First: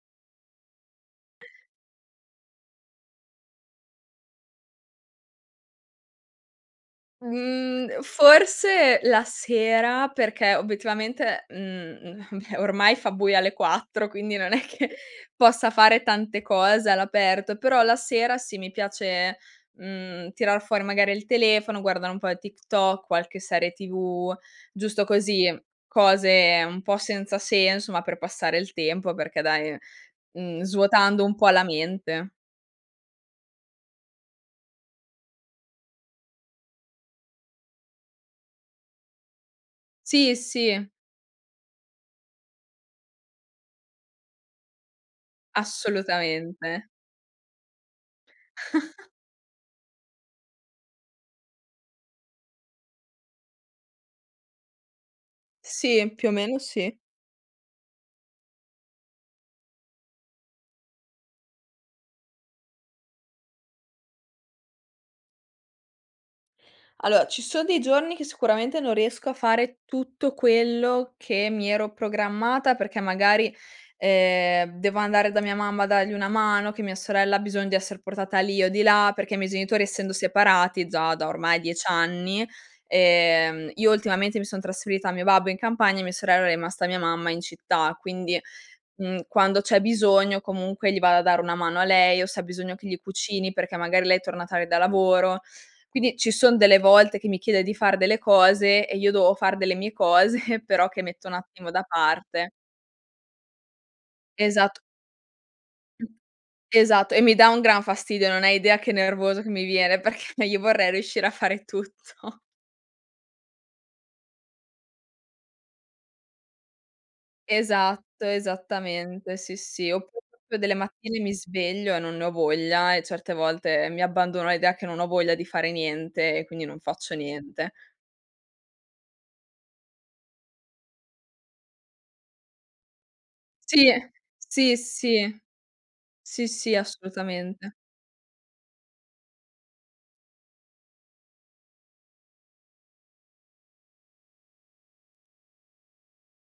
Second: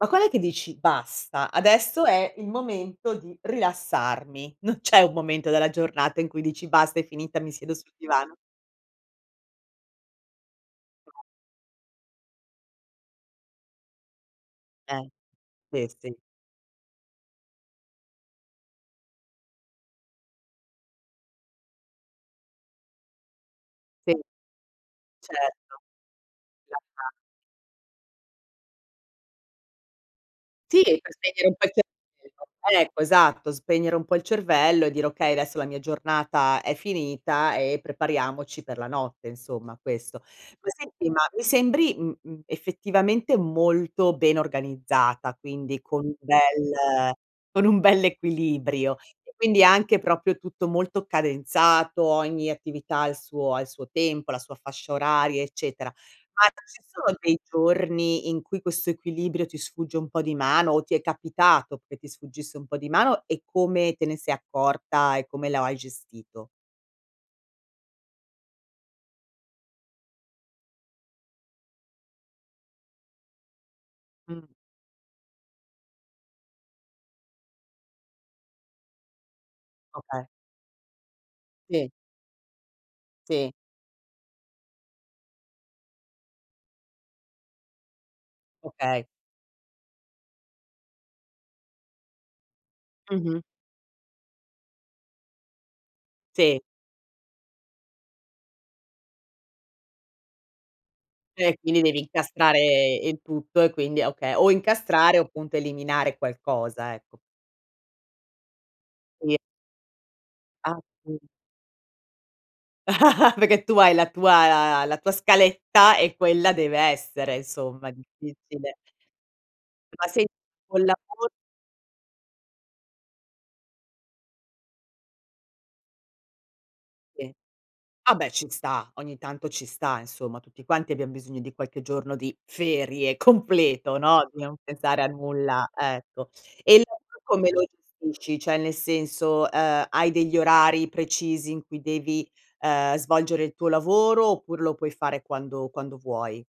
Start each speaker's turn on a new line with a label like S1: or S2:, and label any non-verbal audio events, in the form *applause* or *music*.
S1: Ma quand'è che dici: "Basta, adesso è il momento di rilassarmi." Non c'è un momento della giornata in cui dici: "Basta, è finita, mi siedo sul
S2: Mhmm,
S1: divano."
S2: forse la sera, perché
S1: No.
S2: obiettivamente mhmm, beh, ormai fa buio alle 4 quindi non è che
S1: Eh.
S2: possa
S1: Sì
S2: fare
S1: sì.
S2: tante cose all'aperto, però la sera sì, mi piace, mhmm, tirar fuori magari il telefono, guardare un po' TikTok, qualche serie
S1: Sì.
S2: TV, giusto così,
S1: Certo.
S2: cose
S1: La
S2: un po'
S1: fa.
S2: senza senso, ma per passare il tempo, perché dai mhmm,
S1: Sì, per
S2: svuotando un
S1: spegnere
S2: po'
S1: un
S2: la
S1: po' il
S2: mente.
S1: cervello Ecco, esatto. Spegnere un po' il cervello e dire: "Okay, adesso la mia giornata è finita e prepariamoci per la notte." Insomma questo.
S2: Sì,
S1: Poi
S2: sì.
S1: senti, ma mi sembri, mhmm, mhmm, effettivamente molto ben organizzata, quindi con un
S2: Assolutamente.
S1: bel con un bell' equilibrio
S2: *chuckles*
S1: e quindi anche proprio tutto molto cadenzato, ogni attività ha il suo ha il suo il tempo, la sua fascia oraria, eccetera.
S2: Sì, più o
S1: Ma
S2: meno
S1: ci
S2: sì.
S1: sono dei giorni, in cui questo equilibrio ti sfugge un po' di mano, o ti è capitato che ti sfuggisse un po' di mano? E come te ne se accorta e come la o hai gestito?
S2: Allora ci sono dei giorni che sicuramente non riesco a fare tutto quello che mi ero programmata, perché magari,
S1: Mh.
S2: ehm, devo andare da mia mamma a dargli una mano, che mia sorella ha bisogno di esser portata lì o di là, perché i miei genitori essendo
S1: Okay.
S2: separati già da ormai 10
S1: Sì.
S2: anni
S1: Sì.
S2: ehm, io ultimamente mi son trasferita al mio babbo in campagna, e mia sorella è rimasta mia mamma in città, quindi,
S1: Okay.
S2: mhmm, quando c'è bisogno comunque gli vado a dare una mano a lei, o se ha bisogno che gli
S1: Mh-mh.
S2: cucini perché magari lei è torna tardi da lavoro. Quindi ci son
S1: Sì.
S2: delle volte che mi chiede di far delle cose, e io devo far delle mie cose, però che metto un
S1: Cioè,
S2: attimo da
S1: quindi devi
S2: parte.
S1: incastrare il tutto e quindi okay, o
S2: Esat
S1: incastrare o appunto eliminare qualcosa,
S2: Esatto
S1: ecco.
S2: e mi dà un gran fastidio, non hai idea che
S1: Sì.
S2: nervoso che mi viene, perché io vorrei
S1: Appun
S2: riuscire a fare tutto.
S1: *chuckles* Perché tu hai la tua la tua scaletta e quella deve essere insomma,
S2: Esatto,
S1: difficile.
S2: esattamente, sì, sì.
S1: Ma
S2: Oppure
S1: sen
S2: proprio delle
S1: col
S2: mattine
S1: lavoro?
S2: mi sveglio e non ne ho voglia, e certe volte mi abbandono all'idea che non ho voglia di fare niente, e quindi non faccio
S1: Sì.
S2: niente.
S1: Vabbè ci sta, ogni tanto ci sta insomma. Tutti quanti abbiam bisogno di qualche giorno di ferie
S2: Sì.
S1: completo, no, di non
S2: Sì,
S1: pensare a
S2: sì.
S1: nulla, ecco.
S2: Sì, sì,
S1: E il resto come lo
S2: assolutamente.
S1: gestisci? Cioè nel senso, uhm, hai degli orari precisi in cui devi, ehm, svolgere il tuo lavoro oppure lo puoi fare quando quando vuoi?